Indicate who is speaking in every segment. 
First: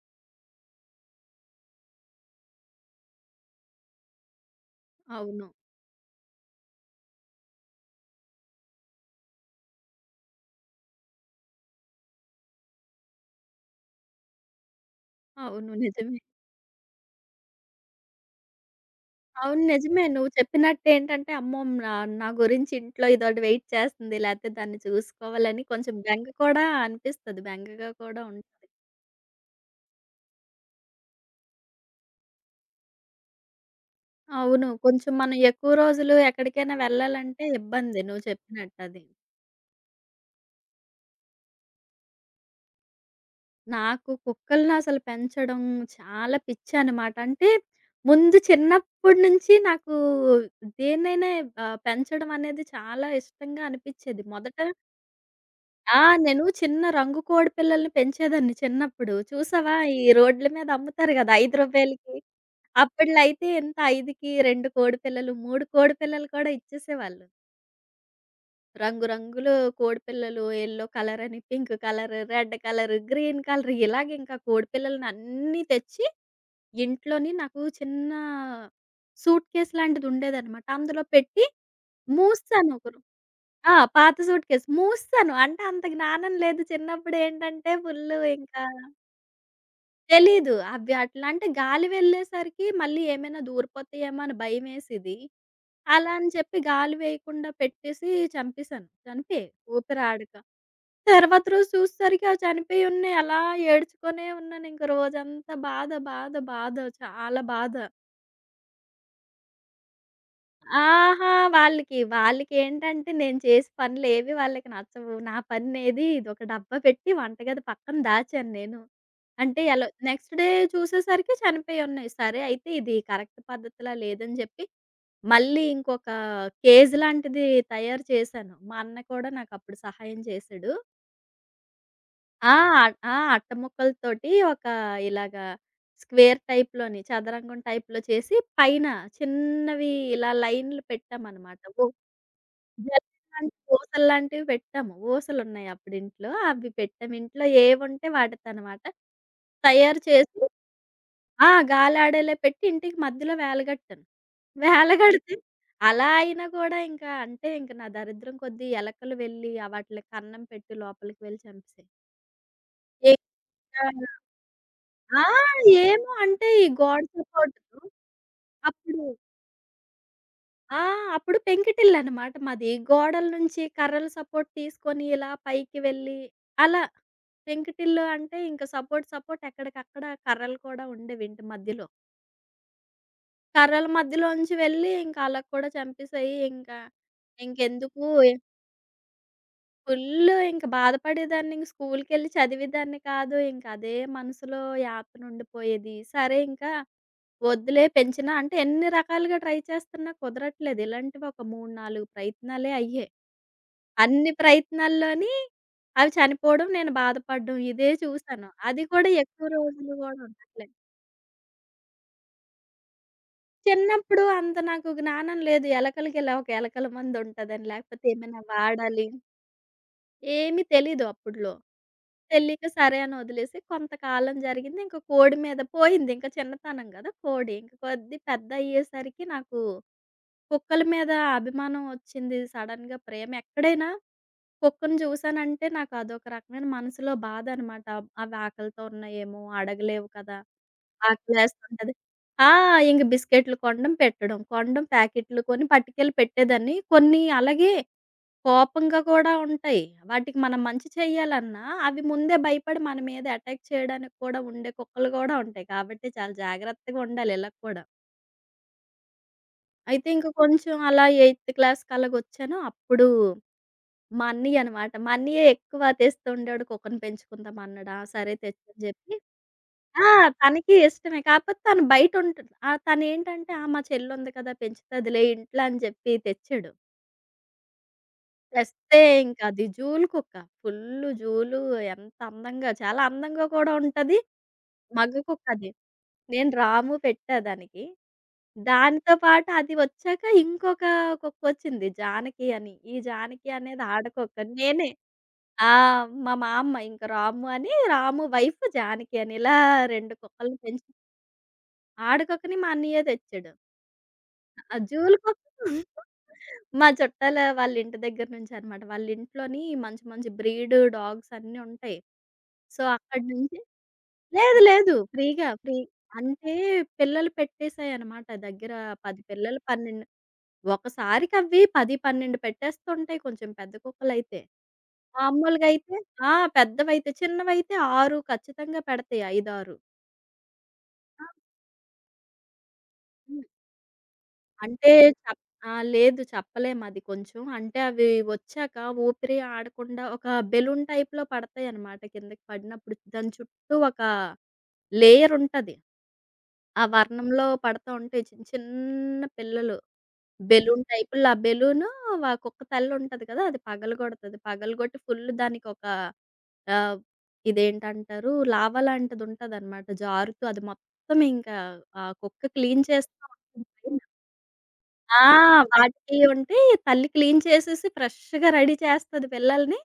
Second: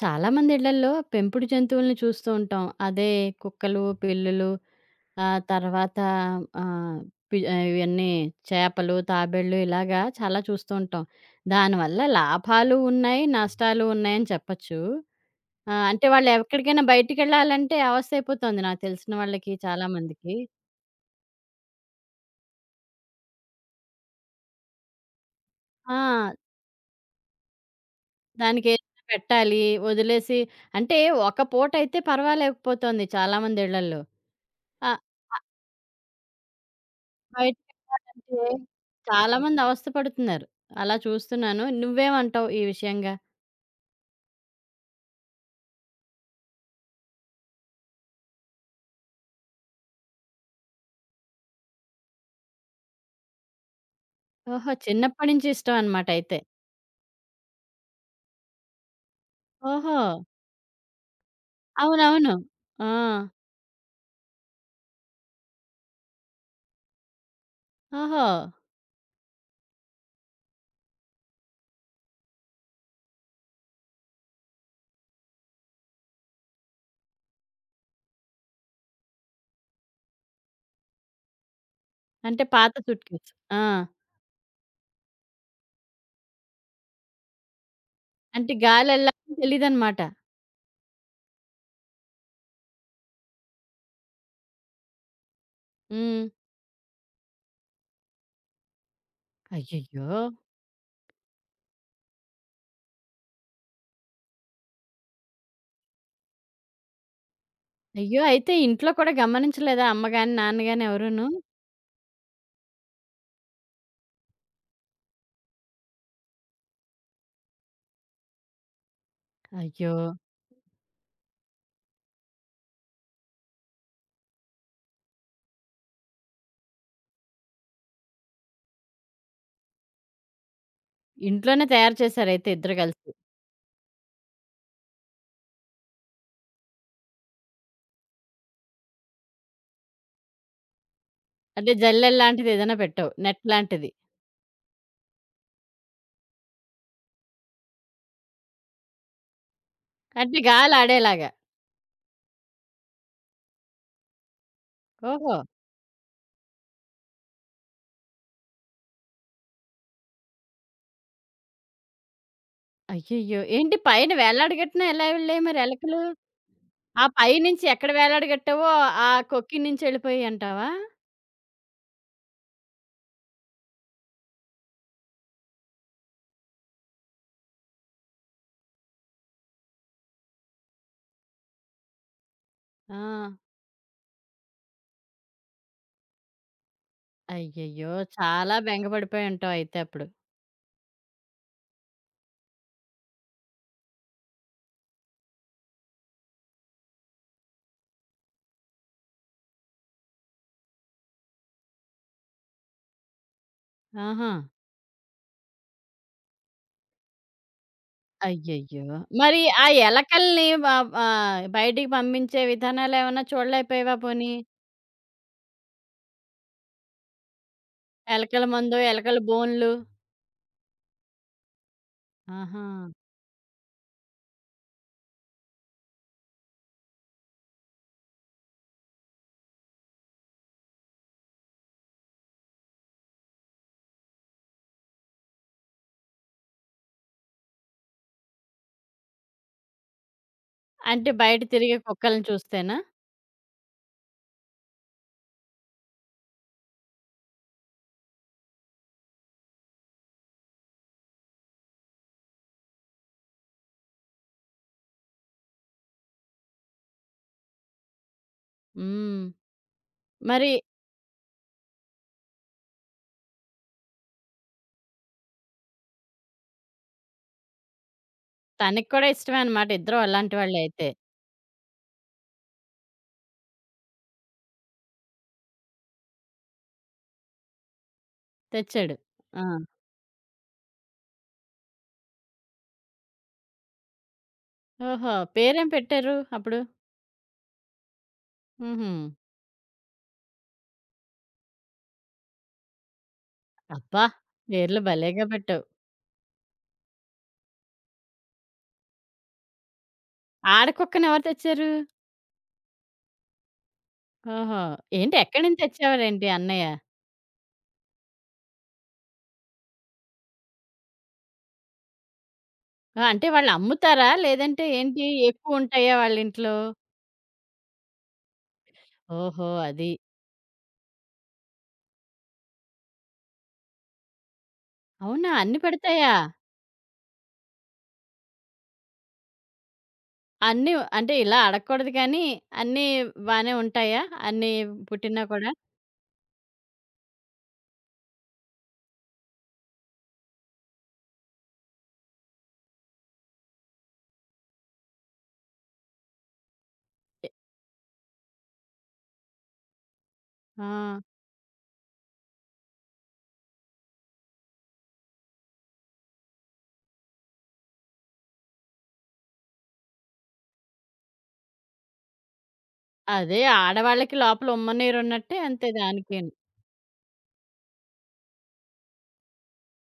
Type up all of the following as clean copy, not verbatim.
Speaker 1: చాలా మంది ఇళ్లల్లో పెంపుడు జంతువుల్ని చూస్తూ ఉంటాం. అదే కుక్కలు, పిల్లులు.
Speaker 2: అవును.
Speaker 1: తర్వాత ఆహ్, ఇవన్నీ చేపలు, తాబేళ్ళు ఇలాగా చాలా చూస్తూ ఉంటాం. దానివల్ల లాభాలు ఉన్నాయి, నష్టాలు ఉన్నాయని చెప్పచ్చు.
Speaker 2: అవును.
Speaker 1: అంటే
Speaker 2: నిజమే.
Speaker 1: వాళ్ళు ఎక్కడికైనా బయటికెళ్ళాలంటే అవస్థ అయిపోతుంది నాకు తెలిసిన వాళ్ళకి
Speaker 2: అవును.
Speaker 1: చాలా
Speaker 2: నిజమే. నువ్వు
Speaker 1: మందికి.
Speaker 2: చెప్పినట్టేంటంటే, అమ్మో! నా నా గురించి ఇంట్లో ఇదోటి వెయిట్ చేస్తుంది. లేతే దాన్ని చూసుకోవాలని కొంచెం బెంగ
Speaker 1: ఆ!
Speaker 2: కూడా అనిపిస్తది. బెంగగా కూడా ఉంటది.
Speaker 1: దానికేదైనా పెట్టాలి, వదిలేసి అంటే ఒక పూటైతే పర్వాలేకపోతోంది చాలా మంది ఇళ్లల్లో.
Speaker 2: అవును.
Speaker 1: ఆ!
Speaker 2: కొంచెం మనం ఎక్కువ రోజులు ఎక్కడికైనా వెళ్ళాలంటే ఇబ్బంది నువ్వు
Speaker 1: బయటికెళ్ళాలంటే
Speaker 2: చెప్పినట్టది.
Speaker 1: చాలామంది అవస్థ పడుతున్నారు. అలా చూస్తున్నాను. నువ్వేమంటావు ఈ విషయంగా?
Speaker 2: నాకు కుక్కలను అసలు పెంచడం చాలా పిచ్చనమాట. అంటే ముందు చిన్నప్పటి నుంచి నాకు దేన్నైనా పెంచడం అనేది చాలా ఇష్టంగా అనిపిచ్చేది. మొదట
Speaker 1: ఓహో! చిన్నప్పటి నుంచి ఇష్టం
Speaker 2: ఆ!
Speaker 1: అనమాట అయితే.
Speaker 2: నేను చిన్న రంగు కోడి పిల్లల్ని పెంచేదాన్ని చిన్నప్పుడు. చూసావా?
Speaker 1: ఓహో!
Speaker 2: ఈ రోడ్ల మీద అమ్ముతారు గదా! రూ. 5కి.
Speaker 1: అవునవును. ఆ!
Speaker 2: అప్పట్లో అయితే ఎంత 5కి 2 కోడి పిల్లలు, 3 కోడి పిల్లలు కూడా ఇచ్చేసేవాళ్ళు.
Speaker 1: ఓహో!
Speaker 2: రంగు రంగులు కోడి పిల్లలు యెల్లో కలర్ అని, pink colour, red colour, green colour ఇలాగ ఇంకా కోడి పిల్లలని అన్నీ తెచ్చి ఇంట్లోని నాకు చిన్న సూట్‌కేస్ లాంటిది ఉండేదన్నమాట. అందులో పెట్టి
Speaker 1: అంటే పాత
Speaker 2: మూసేసాను.
Speaker 1: సూట్‌కేస్. ఆ!
Speaker 2: పాత సూట్‌కేస్. మూసేశాను. అంటే అంత జ్ఞానం లేదు. చిన్నప్పుడేంటంటే ఫుల్లు
Speaker 1: అంటే
Speaker 2: ఇంకా
Speaker 1: గాలెళ్ళాలని తెలీదనమాట.
Speaker 2: తెలీదు. అవి అట్లా అంటే గాలి వెళ్ళేసరికి మళ్ళీ ఏమైనా దూరిపోతాయేమో అని భయమేసిది. అలా
Speaker 1: హ్మ్.
Speaker 2: అని చెప్పి గాలి వేయకుండా పెట్టేసి చంపేశాను. చనిపోయాయి
Speaker 1: అయ్యయ్యో!
Speaker 2: ఊపిరాడక. తర్వాత రోజు చూసేసరికి అవి చనిపోయి ఉన్నాయి. అలా ఏడ్చుకునే ఉన్నాను. ఇంక రోజంతా బాధ, బాధ, బాధ చాలా బాధ.
Speaker 1: అయ్యో! అయితే ఇంట్లో కూడా గమనించలేదా అమ్మ గాని, నాన్న గాని ఎవరూను?
Speaker 2: ఆహా! వాళ్ళకి, వాళ్ళకేంటంటే నేను చేసే పనులేవి వాళ్ళకి నచ్చవు. నా పనేది ఇదొక డబ్బా పెట్టి వంటగది పక్కన దాచాను నేను. అంటే ఎలా
Speaker 1: అయ్యో!
Speaker 2: నెక్స్ట్ డే చూసేసరికి చనిపోయి ఉన్నాయి. సరే అయితే ఇది కరెక్ట్ పద్ధతిలా లేదని చెప్పి మళ్ళీ ఇంకొక కేజ్ లాంటిది తయారు చేశాను. మా అన్న కూడా నాకప్పుడు సహాయం చేశాడు.
Speaker 1: ఇంట్లోనే తయారు చేశారయితే
Speaker 2: ఆ!
Speaker 1: ఇద్దరు కలిసి.
Speaker 2: ఆ! అట్ట ముక్కలతోటి ఒక ఇలాగా స్క్వేర్ టైప్‌లోని చదరంగం టైప్‌లో చేసి పైన చిన్నవి ఇలా లైన్‌లు పెట్టామనమాట.
Speaker 1: అంటే
Speaker 2: ఓ
Speaker 1: జల్లెల్లాంటిది ఏదైనా పెట్టావు. నెట్
Speaker 2: జల్లెడలాంటి
Speaker 1: లాంటిది.
Speaker 2: ఊసల్లాంటివి పెట్టాము. ఊసలున్నాయి అప్పుడింట్లో. అవి పెట్టాము. ఇంట్లో ఏవుంటే వాటితనమాట. తయారు చేసి
Speaker 1: అంటే గాలాడేలాగా.
Speaker 2: గాలాడేలా పెట్టి ఇంటికి మధ్యలో వేలగట్టాను. వేలగడితే
Speaker 1: ఓహో!
Speaker 2: అలా అయినా కూడా ఇంకా అంటే ఇంక నా దరిద్రం కొద్దీ ఎలకలు వెళ్ళి ఆ వాటిలకి అన్నం పెట్టి లోపలికి వెళ్ళి చంపేసాయి.
Speaker 1: అయ్యయ్యో! ఏంటి పైన
Speaker 2: ఇంకా
Speaker 1: వేలాడగట్టిన ఎలా
Speaker 2: ఆ!
Speaker 1: వెళ్ళాయి మరి ఎలకలు?
Speaker 2: ఏమో అంటే ఈ గోడ
Speaker 1: ఆ పైనుంచి
Speaker 2: సపోర్ట్‌తో
Speaker 1: ఎక్కడ వేలాడగట్టావో
Speaker 2: అప్పుడు
Speaker 1: ఆ కొక్కి నుంచి ఎళ్ళిపోయాయంటావా?
Speaker 2: ఆ! అప్పుడు పెంకుటిల్లనమాట మాది. గోడల నుంచి కర్రలు సపోర్ట్ తీసుకొని ఇలా పైకి వెళ్ళి అలా. పెంకుటిల్లు అంటే ఇంక సపోర్ట్ సపోర్ట్ ఎక్కడికక్కడ కర్రలు కూడా ఉండేవింటి మధ్యలో.
Speaker 1: ఆ!
Speaker 2: కర్రల మధ్యలోంచి వెళ్ళి ఇంకా అలగ కూడా చంపేసాయి. ఇంకా
Speaker 1: అయ్యయ్యో!
Speaker 2: ఇంకెందుకు
Speaker 1: చాలా బెంగ పడిపోయుంటావు అయితే అప్పుడు.
Speaker 2: ఫుల్లు ఇంక బాధపడేదాన్ని. ఇంక స్కూలుకెళ్ళి చదివేదాన్ని కాదు. ఇంక అదే మనసులో యాతన ఉండిపోయేది. సరే ఇంకా వద్దులే పెంచినా అంటే ఎన్ని రకాలుగా ట్రై చేస్తున్నా కుదరట్లేదు. ఇలాంటివి ఒక 3, 4 ప్రయత్నాలే అయ్యాయి.
Speaker 1: ఆహా!
Speaker 2: అన్ని ప్రయత్నాల్లోని అవి చనిపోవడం, నేను బాధపడడం ఇదే చూసాను. అది
Speaker 1: అయ్యయ్యో!
Speaker 2: కూడా
Speaker 1: మరి
Speaker 2: ఎక్కువ
Speaker 1: ఆ
Speaker 2: రోజులు గూడా
Speaker 1: ఎలకల్ని వ
Speaker 2: ఉండట్లేదు.
Speaker 1: ఆహ్, బయటికి పంపించే విధానాలేమన్నా చూడలేకపోయావా
Speaker 2: చిన్నప్పుడు
Speaker 1: పోనీ?
Speaker 2: అంత నాకు జ్ఞానం లేదు. ఎలకలకి ఇలా ఒక ఎలకల మందుంటదని, లేకపోతే ఏమైనా
Speaker 1: ఎలకల మందో,
Speaker 2: వాడాలి.
Speaker 1: ఎలకల బోనులు.
Speaker 2: ఏమీ తెలీదు అప్పుడ్లో.
Speaker 1: ఆహా!
Speaker 2: తెలియక సరే అని వదిలేసి కొంతకాలం జరిగింది. ఇంక కోడి మీద పోయింది. ఇంక చిన్నతనం గదా! కోడి. ఇంక కొద్ది పెద్దయ్యేసరికి నాకు కుక్కల మీద అభిమానం వచ్చింది. సడెన్‌గా ప్రేమ ఎక్కడైనా కుక్కను చూసానంటే నాకు అదొక రకమైన మనసులో బాధ అనమాట. అవి ఆకలితో ఉన్నాయేమో అడగలేవు కదా!
Speaker 1: అంటే బయట తిరిగే
Speaker 2: ఆకలేస్తుంటది.
Speaker 1: కుక్కల్ని
Speaker 2: ఆ!
Speaker 1: చూస్తేనా?
Speaker 2: ఇంక బిస్కెట్లు కొనడం, పెట్టడం, కొనడం, ప్యాకెట్లు కొని పట్టుకెళ్ళి పెట్టేదాన్ని. కొన్ని అలాగే కోపంగా కూడా ఉంటాయి. వాటికి మనం మంచి చేయాలన్నా అవి ముందే భయపడి మన మీద అటాక్ చేయడానికి కూడా ఉండే కుక్కలు గూడా ఉంటాయి. కాబట్టి చాలా జాగ్రత్తగా ఉండాలి ఇలా కూడా.
Speaker 1: హ్మ్.
Speaker 2: అయితే ఇంక
Speaker 1: మరి
Speaker 2: కొంచెం అలా ఎయిత్ క్లాస్‌కి అలాగొచ్చాను. అప్పుడు మా అన్నయ్య అనమాట. మా అన్నయ్యే ఎక్కువ తెస్తుండాడు. కుక్కని పెంచుకుందాం అన్నాడా, సరే తెచ్చని
Speaker 1: తనకి కూడా
Speaker 2: జెప్పి
Speaker 1: ఇష్టమే అనమాట. ఇద్దరు
Speaker 2: ఆ!
Speaker 1: అలాంటి వాళ్ళే
Speaker 2: తనకి
Speaker 1: అయితే.
Speaker 2: ఇష్టమే. కాకపోతే తను బయటుంటది. తనేంటంటే ఆ! మా చెల్లుంది కదా! పెంచుతదిలే ఇంట్లో అని జెప్పి తెచ్చాడు.
Speaker 1: తెచ్చాడు.
Speaker 2: తెస్తే ఇంక
Speaker 1: ఆ!
Speaker 2: అది జూలు కుక్క. ఫుల్లు జూలు ఎంత అందంగా చాలా అందంగా కూడా ఉంటది. మగ
Speaker 1: ఓహో!
Speaker 2: కుక్క
Speaker 1: పేరేం
Speaker 2: అది.
Speaker 1: పెట్టారు
Speaker 2: నేను
Speaker 1: అప్పుడు?
Speaker 2: రాము పెట్టా దానికి.
Speaker 1: హుహు.
Speaker 2: దానితో పాటు అది వచ్చాక ఇంకొక కుక్కొచ్చింది జానకి అని. ఈ జానకి అనేది
Speaker 1: అబ్బా!
Speaker 2: ఆడకుక్క.
Speaker 1: పేర్లు
Speaker 2: నేనే
Speaker 1: భలేగా పెట్టావు.
Speaker 2: ఆ! మా మామ ఇంక రాము అని, రాము వైఫ్ జానకి అని ఇలా 2 కుక్కల్ని పెంచి
Speaker 1: ఆడకుక్కనెవరు తెచ్చారు?
Speaker 2: ఆడకుక్కని మా అన్నయ్య తెచ్చాడు.
Speaker 1: ఓహో!
Speaker 2: ఆ
Speaker 1: ఏంటి
Speaker 2: జూలు
Speaker 1: ఎక్కడి
Speaker 2: కుక్క
Speaker 1: నుంచి తెచ్చేవారేంటి అన్నయ్య?
Speaker 2: మా చుట్టాల వాళ్ళ ఇంటి దగ్గర నుంచి అన్నమాట. వాళ్ళ ఇంట్లోని మంచి మంచి బ్రీడ్ డాగ్స్ అన్నీ ఉంటాయి. సో, అక్కడి
Speaker 1: అంటే వాళ్ళు
Speaker 2: నుంచి
Speaker 1: అమ్ముతారా?
Speaker 2: లేదు
Speaker 1: లేదంటే
Speaker 2: లేదు.
Speaker 1: ఏంటి
Speaker 2: ఫ్రీగా ఫ్రీ
Speaker 1: ఎక్కువుంటాయా
Speaker 2: అంటే
Speaker 1: వాళ్ళింట్లో?
Speaker 2: పిల్లలు పెట్టేసాయన్నమాట. దగ్గర 10
Speaker 1: ఓహో!
Speaker 2: పిల్లలు
Speaker 1: అది.
Speaker 2: 12 ఒకసారికి అవి 10, 12 పెట్టేస్తుంటాయి కొంచెం పెద్ద కుక్కలైతే.
Speaker 1: అవునా! అన్ని
Speaker 2: మామూలుగా అయితే
Speaker 1: పెడతాయా?
Speaker 2: పెద్దవైతే. చిన్నవైతే 6 ఖచ్చితంగా పెడతాయి. 5, 6.
Speaker 1: అన్నీ అంటే
Speaker 2: ఆ!
Speaker 1: ఇలా అడగకూడదు కానీ, అన్నీ
Speaker 2: హ్మ్.
Speaker 1: బానే ఉంటాయా? అన్నీ
Speaker 2: అంటే
Speaker 1: పుట్టినా
Speaker 2: చెప్
Speaker 1: కూడా?
Speaker 2: ఆ! లేదు చెప్పలేం అది కొంచెం. అంటే అవి వచ్చాక ఊపిరి ఆడకుండా ఒక బెలూన్ టైప్‌లో పడతాయన్నమాట కిందకి పడినప్పుడు. దాని చుట్టూ ఒక లేయరుంటది. ఆ
Speaker 1: ఎ
Speaker 2: వర్ణంలో పడతా ఉంటాయి చిన్న చిన్న పిల్లలు.
Speaker 1: ఆ!
Speaker 2: బెలూన్ టైప్‌లో. ఆ బెలూను వ కుక్క తల్లుంటది కదా! అది పగలగొడతది. పగలగొట్టి ఫుల్ దానికొక ఆహ్, ఇదేంటంటారు? లావా లాంటిదుంటదనమాట. జారుతూ అది మొత్తం ఇంకా ఆ కుక్క క్లీన్ చేస్తూ
Speaker 1: అదే
Speaker 2: ఉంటుంది పైన.
Speaker 1: ఆడవాళ్ళకి లోపల
Speaker 2: ఆ!
Speaker 1: ఉమ్మనీరున్నట్టే అంతే
Speaker 2: వాటికి
Speaker 1: దానికేను.
Speaker 2: ఉంటే తల్లి క్లీన్ చేసేసి ఫ్రెష్‌గా రెడీ చేస్తది పిల్లల్ని.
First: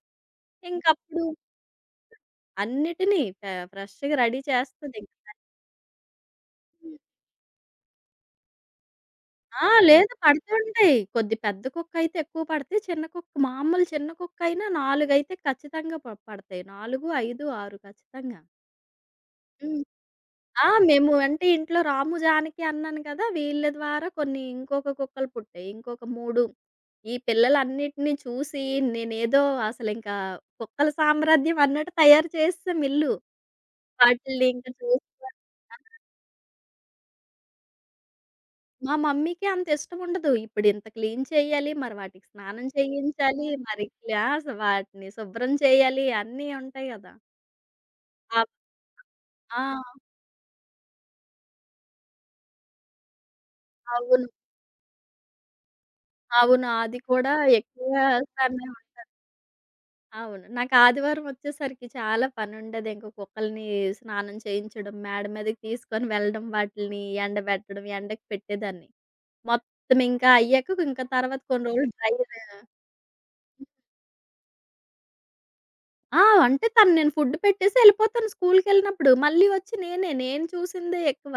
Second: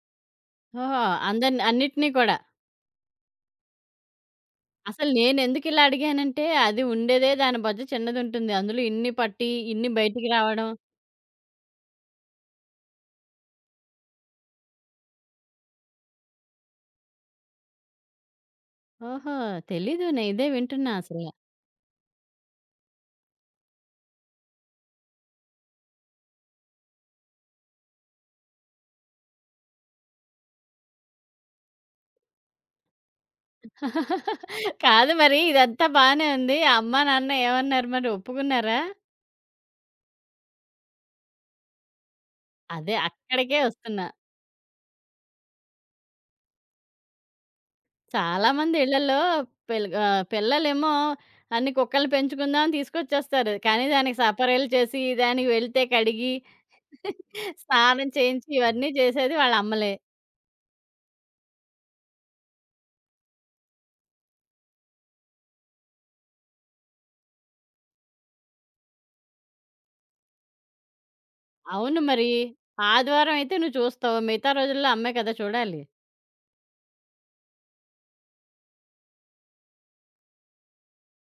Speaker 1: ఓహో!
Speaker 2: ఇంకప్పుడు
Speaker 1: అందరిని అన్నిటిని కూడా.
Speaker 2: అన్నిటిని ఫ్రెష్‌గా రెడీ
Speaker 1: అసలు
Speaker 2: చేస్తదింక
Speaker 1: నేనెందుకిలా అడిగానంటే, అది
Speaker 2: తల్లి.
Speaker 1: ఉండేదే దాని బొజ్జ చిన్నదుంటుంది. అందులో ఇన్ని పట్టి, ఇన్ని
Speaker 2: లేదు
Speaker 1: బయటికి రావడం.
Speaker 2: పడుతుంటాయి. కొద్ది పెద్ద కుక్కయితే ఎక్కువ పడతాయి. చిన్న కుక్క మామూలు చిన్న కుక్కయినా 4 అయితే ఖచ్చితంగా పడతాయి. 4, 5, 6 ఖచ్చితంగా.
Speaker 1: ఓహో!
Speaker 2: హ్మ్.
Speaker 1: తెలీదు. నేను ఇదే వింటున్నా
Speaker 2: మేము
Speaker 1: అసల.
Speaker 2: అంటే ఇంట్లో రాము, జానకి అన్నాను కదా! వీళ్ళ ద్వారా కొన్ని ఇంకొక కుక్కలు పుట్టాయి. ఇంకొక 3 ఈ పిల్లలన్నిటిని చూసి నేనేదో అసలింకా కుక్కల సామ్రాజ్యం అన్నట్టు తయారు చేసేసాం ఇల్లు. వాటిల్ని ఇంక
Speaker 1: కాదు
Speaker 2: చూసుకో
Speaker 1: మరి ఇదంతా బానే ఉంది. ఆ అమ్మా, నాన్న ఏమన్నారు మరి ఒప్పుకున్నారా?
Speaker 2: మా మమ్మీకి అంత ఇష్టముండదు. ఇప్పుడింత క్లీన్ చేయాలి, మరి వాటికి స్నానం
Speaker 1: అదే
Speaker 2: చేయించాలి,
Speaker 1: అక్కడికే
Speaker 2: మరి
Speaker 1: ఒస్తున్నా.
Speaker 2: క్లాస్ వాటిని శుభ్రం చేయాలి అన్నీ ఉంటాయి గదా! ఆప్
Speaker 1: చాలామంది ఇళ్ళల్లో
Speaker 2: ఆ!
Speaker 1: పిల్లలేమో అన్ని కుక్కలు పెంచుకుందాం అని తీసుకొచ్చేస్తారు. కానీ దానికి
Speaker 2: అవును.
Speaker 1: సపరేలు చేసి, దానికి వెళ్తే కడిగి,
Speaker 2: అవును. అది కూడా ఎక్కువ
Speaker 1: స్నానం చేయించి
Speaker 2: సమయం
Speaker 1: ఇవన్నీ చేసేది వాళ్ళ అమ్మలే.
Speaker 2: అవును. నాకు ఆదివారం ఒచ్చేసరికి చాలా పనుండేది. ఇంక కుక్కల్ని స్నానం చేయించడం, మేడ మీదకి తీసుకొని వెళ్ళడం, వాటిల్ని ఎండబెట్టడం, ఎండకి పెట్టేదాన్ని. మొత్తం ఇంకా అయ్యాక ఇంక తర్వాత కొన్ని రోజులు
Speaker 1: అవును మరి.
Speaker 2: డ్రైయర్
Speaker 1: ఆదివారం అయితే నువ్వు చూస్తావు. మిగతా రోజుల్లో అమ్మే కదా చూడాలి.
Speaker 2: ఆ! అంటే తను నేను ఫుడ్ పెట్టేసి ఎళ్ళిపోతాను స్కూల్‌కెళ్ళినప్పుడు. మళ్ళీ వచ్చి నేనే. నేను చూసిందే ఎక్కువ.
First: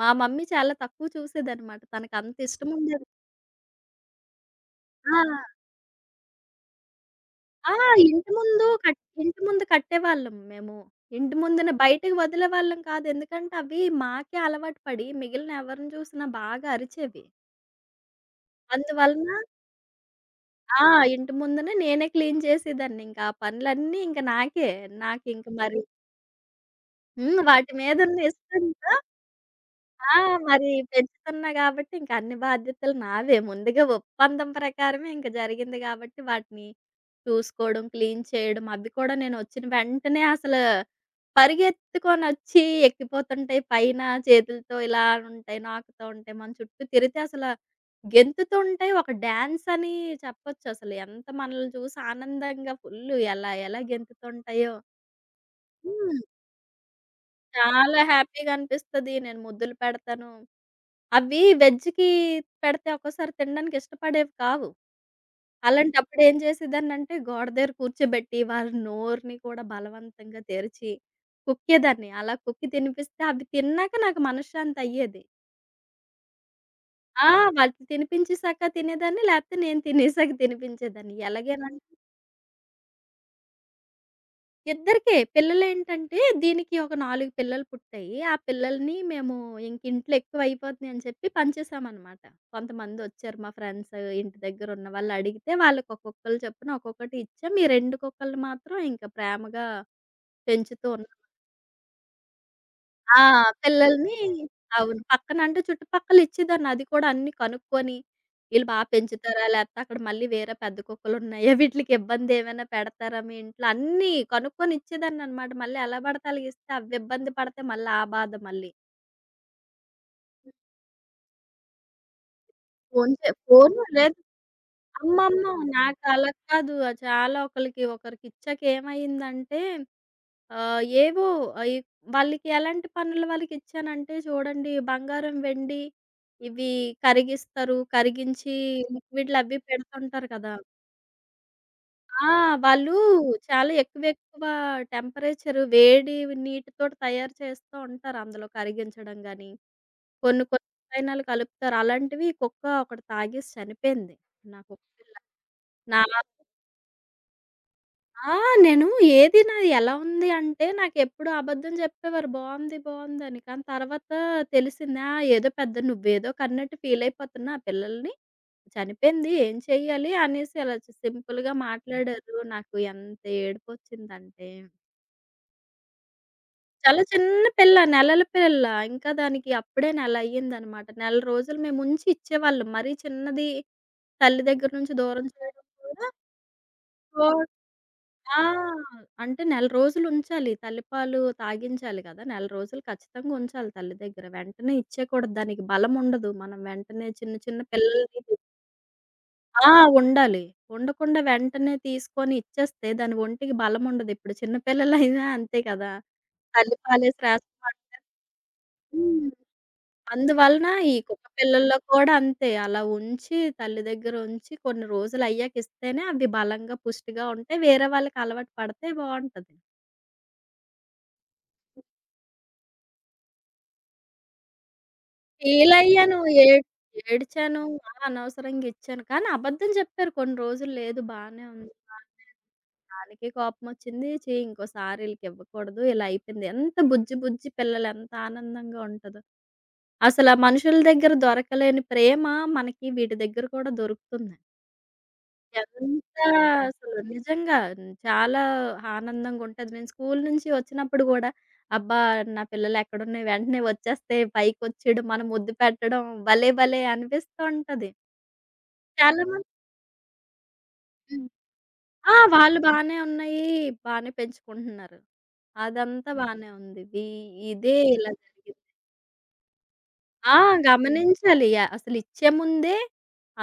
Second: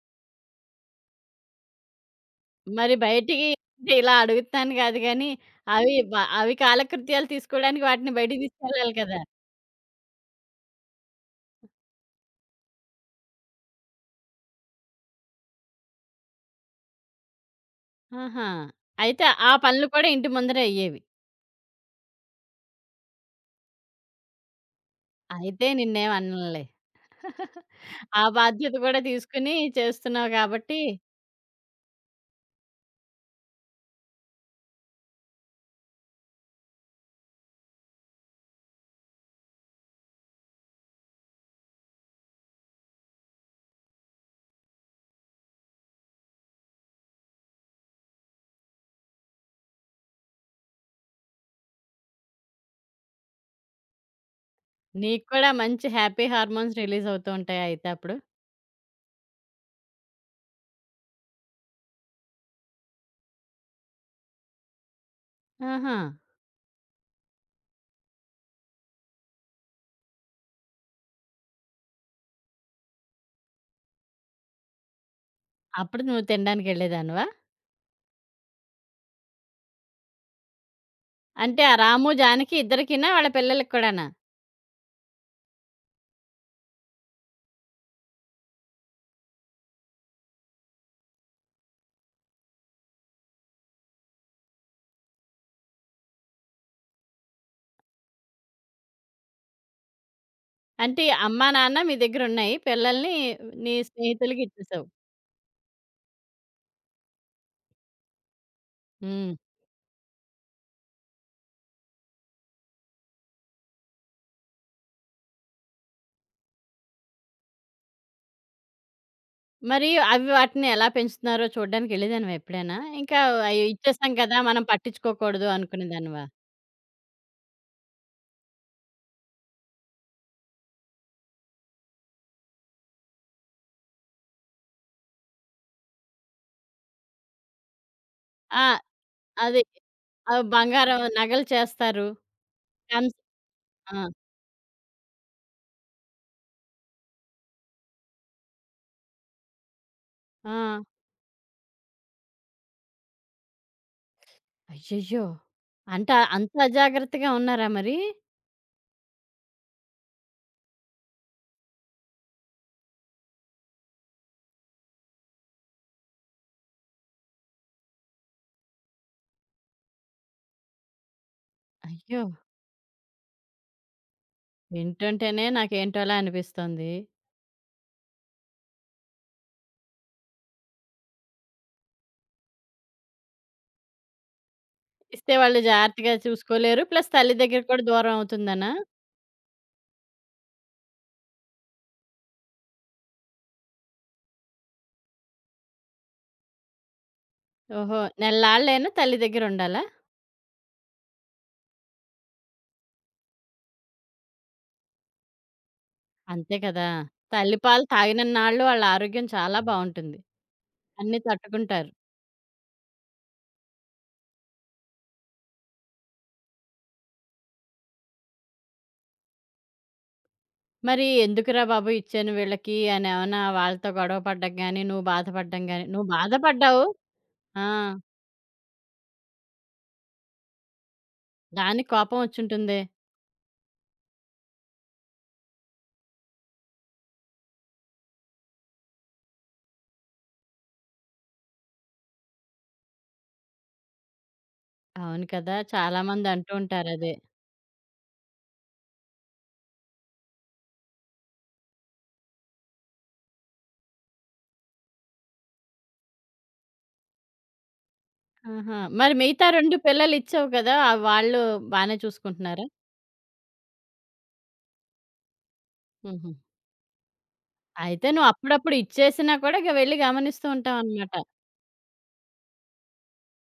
Speaker 2: మా మమ్మీ చాలా తక్కువ చూసేదనమాట. తనకంత
Speaker 1: మరి
Speaker 2: ఇష్టముండేది.
Speaker 1: బయటికి అంటే ఇలా అడుగుతున్నాను కాదు
Speaker 2: ఆ!
Speaker 1: గానీ, అవి బ అవి కాలకృత్యాలు
Speaker 2: ఆ!
Speaker 1: తీసుకోవడానికి వాటిని బయటికి తీసుకెళ్ళాలి కదా!
Speaker 2: ఇంటి ముందు కట్టేవాళ్ళం మేము. ఇంటి ముందున బయటకి వదిలేవాళ్ళం కాదు. ఎందుకంటే అవి మాకే అలవాటు పడి మిగిలిన ఎవరిని చూసినా బాగా అరిచేవి.
Speaker 1: ఆహా! అయితే
Speaker 2: అందువలన
Speaker 1: ఆ పనులు కూడా ఇంటి ముందరే
Speaker 2: ఆ!
Speaker 1: అయ్యేవి.
Speaker 2: ఇంటి ముందునే నేనే క్లీన్ చేసేదాన్ని. ఇంకా ఆ పనులన్నీ ఇంక నాకే. నాకింక
Speaker 1: అయితే
Speaker 2: మరి
Speaker 1: నిన్నేం అననులే.
Speaker 2: హ్మ్. వాటి మీదున్న
Speaker 1: ఆ బాధ్యత
Speaker 2: ఇష్టంతో
Speaker 1: కూడా తీసుకొని
Speaker 2: ఆ!
Speaker 1: చేస్తున్నావు
Speaker 2: మరి
Speaker 1: కాబట్టి,
Speaker 2: పెంచుతున్నా గాబట్టి ఇంక అన్ని బాధ్యతలు నావే. ముందుగా ఒప్పందం ప్రకారమే ఇంక జరిగింది గాబట్టి వాటిని చూసుకోవడం, క్లీన్ చేయడం అవి కూడా నేనొచ్చిన వెంటనే అసలు పరిగెత్తుకొనొచ్చి ఎక్కిపోతుంటాయి పైన. చేతులతో ఇలా ఉంటాయి, నాకుతూ ఉంటాయి. మన చుట్టూ తిరిగితే అసల గెంతుతూ ఉంటాయి. ఒక డాన్స్ అని చెప్పొచ్చసలు. ఎంత మనల్ని చూసి ఆనందంగా ఫుల్లు ఎలా ఎలా గెంతుతుంటాయో.
Speaker 1: నీకు కూడా మంచి
Speaker 2: హ్మ్.
Speaker 1: హ్యాపీ హార్మోన్స్ రిలీజ్ అవుతూ ఉంటాయా అయితే
Speaker 2: చాలా
Speaker 1: అప్పుడు?
Speaker 2: హ్యాపీగా అనిపిస్తది. నేను ముద్దులు పెడతాను. అవి వెజ్‌కి పెడితే ఒక్కోసారి తినడానికి ఇష్టపడేవి కావు.
Speaker 1: ఆహా!
Speaker 2: అలాంటప్పుడు ఏం చేసేదాన్నంటే గోడ దగ్గర కూర్చోబెట్టి, వారి నోరుని కూడా బలవంతంగా తెరిచి కుక్కేదాన్ని. అలా కుక్కి తినిపిస్తే అవి తిన్నాక నాకు మనశ్శాంతి అయ్యేది.
Speaker 1: అప్పుడు నువ్వు తినడానికెళ్ళేదానివా?
Speaker 2: ఆ! వాటిని తినిపించేసాక తినేదాన్ని, లేకపోతే నేను తినేసాక తినిపించేదాన్ని.
Speaker 1: అంటే ఆ
Speaker 2: ఎలాగేనంటే
Speaker 1: రాము, జానకి ఇద్దరికీనా? వాళ్ళ పిల్లలకి కూడానా?
Speaker 2: ఇద్దరికే. పిల్లలేంటంటే దీనికి ఒక 4 పిల్లలు పుట్టాయి. ఆ పిల్లల్ని మేము ఇంక ఇంట్లో ఎక్కువైపోతుంది అని చెప్పి పంచేసామనమాట. కొంతమందొచ్చారు మా ఫ్రెండ్స్, ఇంటి దగ్గరున్న వాళ్ళడిగితే వాళ్ళకి ఒక్కొక్కళ్ళు చొప్పున ఒక్కొక్కటి ఇచ్చాం. ఈ 2 కుక్కల్ని మాత్రం ఇంక ప్రేమగా పెంచుతూ
Speaker 1: అంటే
Speaker 2: ఉన్నాం.
Speaker 1: అమ్మా, నాన్న మీ దగ్గరున్నాయి. పిల్లల్ని
Speaker 2: ఆ!
Speaker 1: నీ
Speaker 2: పిల్లల్ని
Speaker 1: స్నేహితులకిచ్చేసావు.
Speaker 2: అవును. పక్కనంటే చుట్టుపక్కల ఇచ్చేదాన్ని. అది కూడా అన్నీ కనుక్కొని, ఈళ్ళు బా
Speaker 1: హ్మ్.
Speaker 2: పెంచుతారా? లేపోతే అక్కడ మళ్ళీ వేరే పెద్ద కుక్కలున్నాయా? వీటిలికి ఇబ్బందేమైనా పెడతారా మీ ఇంట్లో? అన్నీ కనుక్కొని ఇచ్చేదాన్ననమాట. మళ్ళీ ఎలా పడితే అలాగిస్తే అవి ఇబ్బంది పడితే మళ్ళీ ఆ బాధ మళ్ళీ.
Speaker 1: మరి అవి వాటిని ఎలా పెంచుతున్నారో చూడ్డానికెళ్ళేదానివా ఎప్పుడైనా? ఇంకా అయ్యో!
Speaker 2: ఫోను
Speaker 1: ఇచ్చేసాం
Speaker 2: లేదు.
Speaker 1: కదా! మనం పట్టించుకోకూడదు
Speaker 2: అమ్మమ్మో! నాకు
Speaker 1: అనుకునేదానివా?
Speaker 2: అలా కాదు. చాలా ఒకళ్ళకి ఒకరికిచ్చాక ఏమైందంటే ఏవో అయి వాళ్ళకి ఎలాంటి పనులు వాళ్ళకిచ్చానంటే చూడండి, బంగారం, వెండి ఇవి కరిగిస్తారు. కరిగించి
Speaker 1: ఆ!
Speaker 2: లిక్విడ్‌లవి
Speaker 1: అది.
Speaker 2: పెడుతుంటారు కదా!
Speaker 1: బంగారం నగలు చేస్తారు.
Speaker 2: ఆ! వాళ్ళు
Speaker 1: కంస్
Speaker 2: చాలా
Speaker 1: ఆ!
Speaker 2: ఎక్కువెక్కువ టెంపరేచర్ వేడి నీటితోటి తయారు చేస్తూ ఉంటారు. అందులో కరిగించడం గాని, కొన్ని కొన్ని
Speaker 1: ఆ!
Speaker 2: రసాయనాలు కలుపుతారు. అలాంటివి కుక్క ఒకటి తాగేసి చనిపోయింది. నా కుక్కపిల్ల.
Speaker 1: అయ్యయ్యో!
Speaker 2: నా
Speaker 1: అంట అంత అజాగ్రత్తగా ఉన్నారా మరి?
Speaker 2: ఆ! నేను ఏది నాది ఎలా ఉంది అంటే, నాకెప్పుడు అబద్ధం జెప్పేవారు బావుంది, బావుంది అని. కానీ తర్వాత తెలిసింది. ఆ! ఏదో పెద్ద నువ్వేదో కన్నట్టు ఫీలయిపోతున్నా ఆ పిల్లలని. చనిపోయింది ఏం చెయ్యాలి అనేసి అలా సింపుల్‌గా
Speaker 1: అయ్యో!
Speaker 2: మాట్లాడారు. నాకు ఎంత ఏడుపొచ్చిందంటే,
Speaker 1: వింటుంటేనే నాకేంటోలా అనిపిస్తోంది.
Speaker 2: చాలా చిన్న పిల్ల, నెలల పిల్ల. ఇంకా దానికి అప్పుడే నెల అయ్యిందనమాట. నెల రోజులు మేముంచి ఇచ్చేవాళ్ళం. మరీ చిన్నది తల్లి దగ్గర నుంచి దూరం
Speaker 1: ఇస్తే వాళ్ళు
Speaker 2: చేయడం
Speaker 1: జాగ్రత్తగా చూసుకోలేరు. ప్లస్ తల్లి
Speaker 2: కూడా
Speaker 1: దగ్గర కూడా దూరం
Speaker 2: ఆ!
Speaker 1: అవుతుందనా?
Speaker 2: అంటే నెల రోజులుంచాలి. తల్లిపాలు తాగించాలి కదా! నెల రోజులు ఖచ్చితంగా ఉంచాలి తల్లి దగ్గర. వెంటనే ఇచ్చేయకూడదు. దానికి బలముండదు. మనం వెంటనే చిన్న చిన్న
Speaker 1: ఓహో!
Speaker 2: పిల్లల్ని
Speaker 1: నెలలాళ్ళైనా తల్లి
Speaker 2: ఆ!
Speaker 1: దగ్గరుండాలా?
Speaker 2: ఉండాలి. ఉండకుండా వెంటనే తీసుకొని ఇచ్చేస్తే దాని ఒంటికి బలముండదు. ఇప్పుడు చిన్న పిల్లలైనా అంతే కదా!
Speaker 1: అంతే కదా!
Speaker 2: తల్లిపాలే
Speaker 1: తల్లి పాలు
Speaker 2: శ్రేష్టమంటారు.
Speaker 1: తాగినన్నాళ్ళు వాళ్ళ ఆరోగ్యం
Speaker 2: హ్మ్.
Speaker 1: చాలా బావుంటుంది.
Speaker 2: అందువలన ఈ
Speaker 1: అన్నీ
Speaker 2: కుక్క పిల్లల్లో
Speaker 1: తట్టుకుంటారు.
Speaker 2: కూడా అంతే. అలా ఉంచి తల్లి దగ్గర ఉంచి కొన్ని రోజులయ్యాక ఇస్తేనే అవి బలంగా, పుష్టిగా ఉంటాయి. వేరే వాళ్ళకి అలవాటు పడితే బావుంటది.
Speaker 1: మరి ఎందుకురా బాబు ఇచ్చాను వీళ్ళకి అనేమన్నా వాళ్ళతో గొడవ పడడం గాని, నువ్వు బాధపడడం గాని నువ్వు
Speaker 2: ఫీలయ్యాను. ఏడ్
Speaker 1: బాధపడ్డావు.
Speaker 2: ఏడ్చాను.
Speaker 1: ఆ!
Speaker 2: అనవసరంగా ఇచ్చాను. కానీ అబద్ధం చెప్పారు కొన్ని రోజులు. లేదు బానే ఉంది.
Speaker 1: దానికి
Speaker 2: ఆ!
Speaker 1: కోపం వచ్చుంటుందే!
Speaker 2: దానికి కోపమొచ్చింది. ఛీ! ఇంకోసారి ఈళ్ళకి ఇవ్వకూడదు. ఇలా అయిపోయింది. ఎంత బుజ్జి బుజ్జి పిల్లలు ఎంత ఆనందంగా ఉంటదో. అసల మనుషుల దగ్గర దొరకలేని ప్రేమ మనకి వీటి దగ్గర కూడా దొరుకుతుంది.
Speaker 1: అవును కదా! చాలా
Speaker 2: ఎంత
Speaker 1: మంది అంటూ
Speaker 2: అసలు
Speaker 1: ఉంటారదే.
Speaker 2: నిజంగా చాలా ఆనందంగుంటది. నేను స్కూలు నుంచి వచ్చినప్పుడు గూడా, అబ్బా! నా పిల్లలెక్కడున్నాయి వెంటనే వచ్చేస్తాయి, పైకొచ్చేయడం, మనం ముద్దు పెట్టడం భలే భలే అనిపిస్తూ ఉంటది.
Speaker 1: ఆహా! మరి
Speaker 2: చాలా
Speaker 1: మిగతా
Speaker 2: మంది
Speaker 1: 2 పిల్లలిచ్చావు కదా!
Speaker 2: హ్మ్.
Speaker 1: వాళ్ళు బానే
Speaker 2: వాళ్ళు
Speaker 1: చూసుకుంటున్నారా?
Speaker 2: బానే ఉన్నాయి, బానే పెంచుకుంటున్నారు. అదంతా
Speaker 1: హుహు.
Speaker 2: బానే ఉంది. వీ ఇదే
Speaker 1: అయితే
Speaker 2: ఇలా
Speaker 1: నువ్వు
Speaker 2: జరిగింది.
Speaker 1: అప్పుడప్పుడు ఇచ్చేసినా కూడా ఇక వెళ్లి
Speaker 2: ఆ!
Speaker 1: గమనిస్తూ ఉంటావనమాట.
Speaker 2: గమనించాలి. యాహ్! అసలిచ్చే ముందే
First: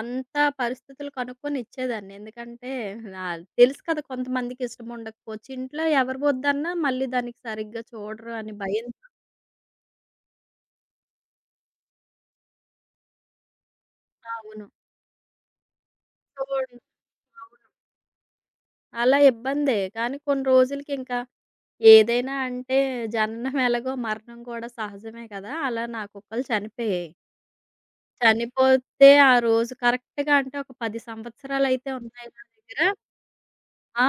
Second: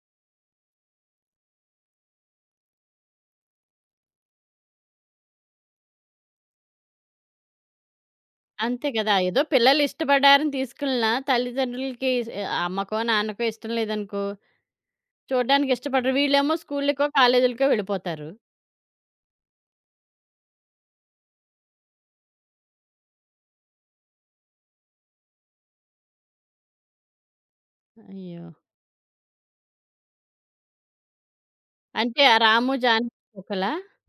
Speaker 2: అంత పరిస్థితులు కనుక్కొని ఇచ్చేదాన్ని. ఎందుకంటే నా తెలుసు కదా! కొంతమందికి ఇష్టం ఉండకపోవచ్చు. ఇంట్లో ఎవరు వద్దన్నా మళ్ళీ దానికి సరిగ్గా చూడరు అని
Speaker 1: అంతే
Speaker 2: భయంతో
Speaker 1: కదా! ఏదో పిల్లలు ఇష్టపడారని తీసుకెళ్ళినా తల్లిదండ్రులకి ఇస్ అమ్మకో, నాన్నకో ఇష్టం లేదనుకో,
Speaker 2: అవును.
Speaker 1: చూడడానికి ఇష్టపడరు. వీళ్ళేమో
Speaker 2: చూడరు.
Speaker 1: స్కూలుకో, కాలేజీలకో
Speaker 2: అవును.
Speaker 1: వెళ్ళిపోతారు.
Speaker 2: అలా ఇబ్బందే. కానీ కొన్ని రోజులకి ఇంకా ఏదైనా అంటే జననం ఎలాగో మరణం కూడా సహజమే కదా! అలా నా కుక్కలు చనిపోయాయి.
Speaker 1: అయ్యో!
Speaker 2: చనిపోతే ఆ రోజు కరెక్ట్‌గా అంటే ఒక 10 సంవత్సరాలయితే
Speaker 1: అంటే
Speaker 2: ఉన్నాయి
Speaker 1: ఆ
Speaker 2: నా
Speaker 1: 'రాము
Speaker 2: దగ్గర.
Speaker 1: జానకి' ఒకలా?
Speaker 2: ఆ!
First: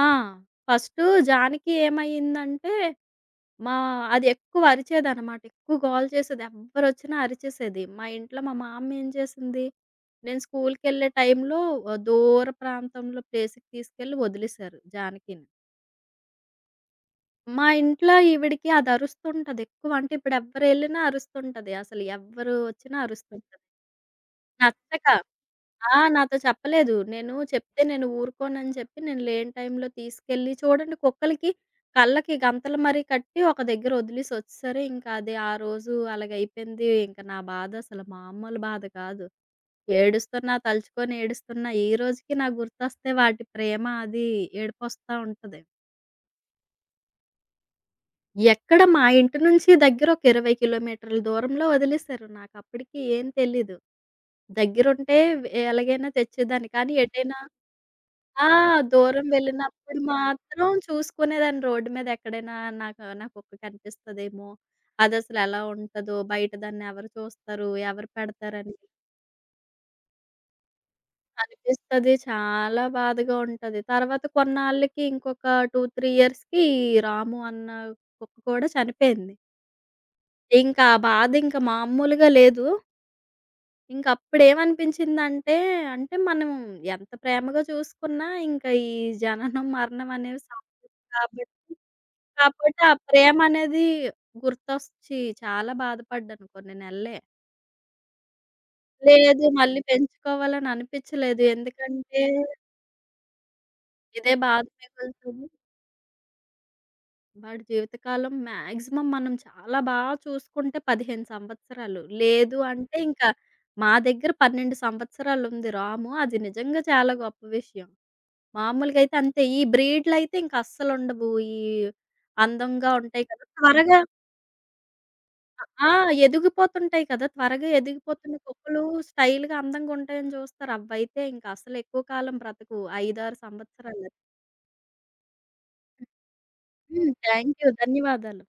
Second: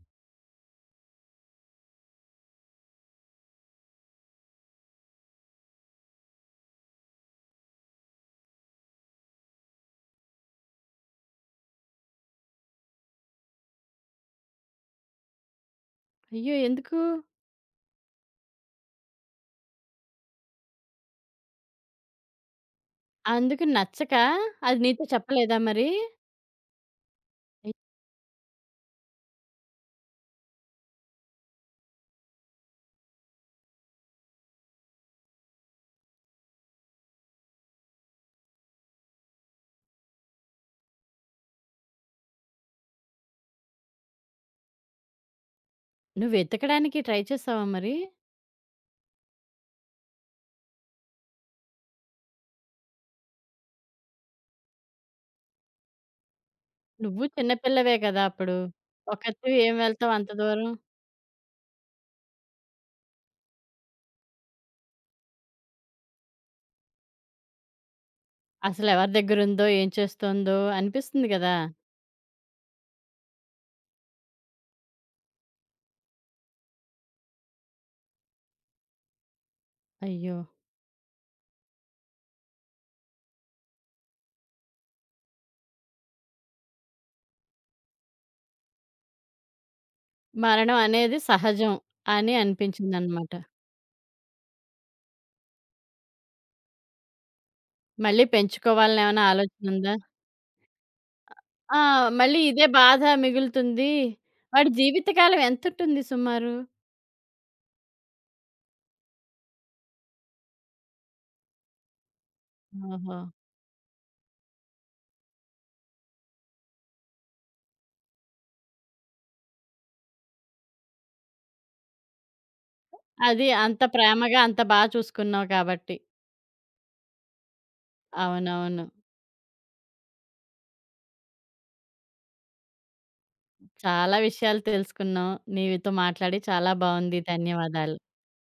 Speaker 2: ఫస్టు జానకి ఏమయ్యిందంటే, మా అది ఎక్కువ అరిచేదనమాట. ఎక్కువ గోల చేసేది. ఎవ్వరొచ్చినా అరిచేసేది. మా ఇంట్లో మా మామ ఏం చేసింది, నేను స్కూల్‌కెళ్ళే టైంలో దూర ప్రాంతంలో ప్లేస్‌కి తీసుకెళ్ళి వదిలేశారు జానకిని.
Speaker 1: అయ్యో! ఎందుకు?
Speaker 2: మా ఇంట్లో ఈవిడకి అది అరుస్తుంటది ఎక్కువ. అంటే ఇప్పుడు ఎవ్వరెళ్ళినా అరుస్తుంటది. అసలు ఎవ్వరు వచ్చినా అరుస్తుంటది.
Speaker 1: అందుకు నచ్చకా? అది నీతో
Speaker 2: నచ్చక.
Speaker 1: చెప్పలేదా మరి?
Speaker 2: నాతో చెప్పలేదు. నేను
Speaker 1: అయ్
Speaker 2: చెప్తే నేను ఊరుకోనని చెప్పి నేను లేని టైంలో తీసుకెళ్ళి చూడండి కుక్కలకి కళ్ళకి గంతలు మరీ కట్టి ఒక దగ్గర వదిలేసొచ్చేసారు. ఇంకా అది ఆ రోజు అలాగైపోయింది. ఇంకా నా బాధ అసలు మామూలు బాధ కాదు. ఏడుస్తున్నా, తలుచుకొని ఏడుస్తున్నా. ఈ రోజుకి నాకు గుర్తొస్తే వాటి ప్రేమ అది ఏడుపొస్తా ఉంటది.
Speaker 1: నువ్వు వెతకడానికి ట్రై చేసావా మరి?
Speaker 2: ఎక్కడ మా ఇంటి నుంచి దగ్గర ఒక 20 కిలోమీటర్ల దూరంలో వదిలేసారు. నాకప్పటికి ఏం తెలీదు. దగ్గరుంటే ఎలాగైనా తెచ్చేదాన్ని. కానీ
Speaker 1: నువ్వు
Speaker 2: ఎటైనా
Speaker 1: చిన్న పిల్లవే కదా!
Speaker 2: ఆ!
Speaker 1: అప్పుడు.
Speaker 2: దూరం
Speaker 1: ఒకతివి ఏం
Speaker 2: వెళ్ళినప్పుడు
Speaker 1: వెళ్తావు అంత
Speaker 2: మాత్రం
Speaker 1: దూరం?
Speaker 2: చూసుకునేదాన్ని రోడ్డు మీద ఎక్కడైనా నాకు నా కుక్క కనిపిస్తదేమో! అదసలెలా ఉంటదో! బయట దాన్నెవరు చూస్తారు? ఎవరు పెడతారని
Speaker 1: అసలెవరి దగ్గరుందో, ఏం చేస్తోందో అనిపిస్తుంది గదా!
Speaker 2: అనిపిస్తది. చాలా బాధగా ఉంటది. తర్వాత కొన్నాళ్ళకి ఇంకొక 2, 3 ఇయర్స్‌కి రాము అన్న కుక్క కూడా చనిపోయింది.
Speaker 1: అయ్యో!
Speaker 2: ఇంకా ఆ బాధ ఇంక మామూలుగా లేదు. ఇంకప్పుడేమనిపించిందంటే, అంటే మనం ఎంత ప్రేమగా చూసుకున్నా ఇంకా ఈ జననం, మరణం అనేవి సమం
Speaker 1: మరణం అనేది
Speaker 2: కాబట్టి
Speaker 1: సహజం అని
Speaker 2: కాపోతే ఆ
Speaker 1: అనిపించిందనమాట.
Speaker 2: ప్రేమనేది గుర్తొచ్చి చాలా బాధపడ్డాను కొన్ని నెలలే.
Speaker 1: మళ్ళీ పెంచుకోవాలని ఏమైనా
Speaker 2: లేదు మళ్ళీ
Speaker 1: ఆలోచనుందా?
Speaker 2: పెంచుకోవాలని అనిపిచ్చలేదు.
Speaker 1: ఆ!
Speaker 2: ఎందుకంటే
Speaker 1: మళ్ళీ ఇదే బాధ మిగులుతుంది.
Speaker 2: ఇదే బాధ
Speaker 1: వాడి జీవితకాలం
Speaker 2: మిగులుతది.
Speaker 1: ఎంతుంటుంది సుమారు?
Speaker 2: వాడి జీవితకాలం మాక్సిమం మనం చాలా బా చూసుకుంటే 15 సంవత్సరాలు. లేదు అంటే
Speaker 1: ఓహో!
Speaker 2: ఇంకా మా దగ్గర 12 సంవత్సరాలుంది రాము. అది నిజంగా చాలా గొప్ప విషయం. మామూలుగా అయితే అంతే. ఈ బ్రీడ్‌లయితే ఇంక అస్సలుండవు. ఈ అందంగా ఉంటాయి కదా!
Speaker 1: అది అంత
Speaker 2: త్వరగా
Speaker 1: ప్రేమగా అంత బా చూసుకున్నావు
Speaker 2: ఆ!
Speaker 1: కాబట్టి.
Speaker 2: ఎదిగిపోతుంటాయి కదా! త్వరగా ఎదిగిపోతున్న కుక్కలు
Speaker 1: అవునవును.
Speaker 2: స్టైల్‌గా అందంగా ఉంటాయని చూస్తారు. అవైతే ఇంక అసలు ఎక్కువ కాలం బ్రతకవు. 5, 6 సంవత్సరాలు.
Speaker 1: చాలా విషయాలు తెలుసుకున్నాం. నీవితో మాట్లాడి చాలా
Speaker 2: హ్మ్.
Speaker 1: బావుంది.
Speaker 2: Thank you.
Speaker 1: ధన్యవాదాలు.
Speaker 2: ధన్యవాదాలు.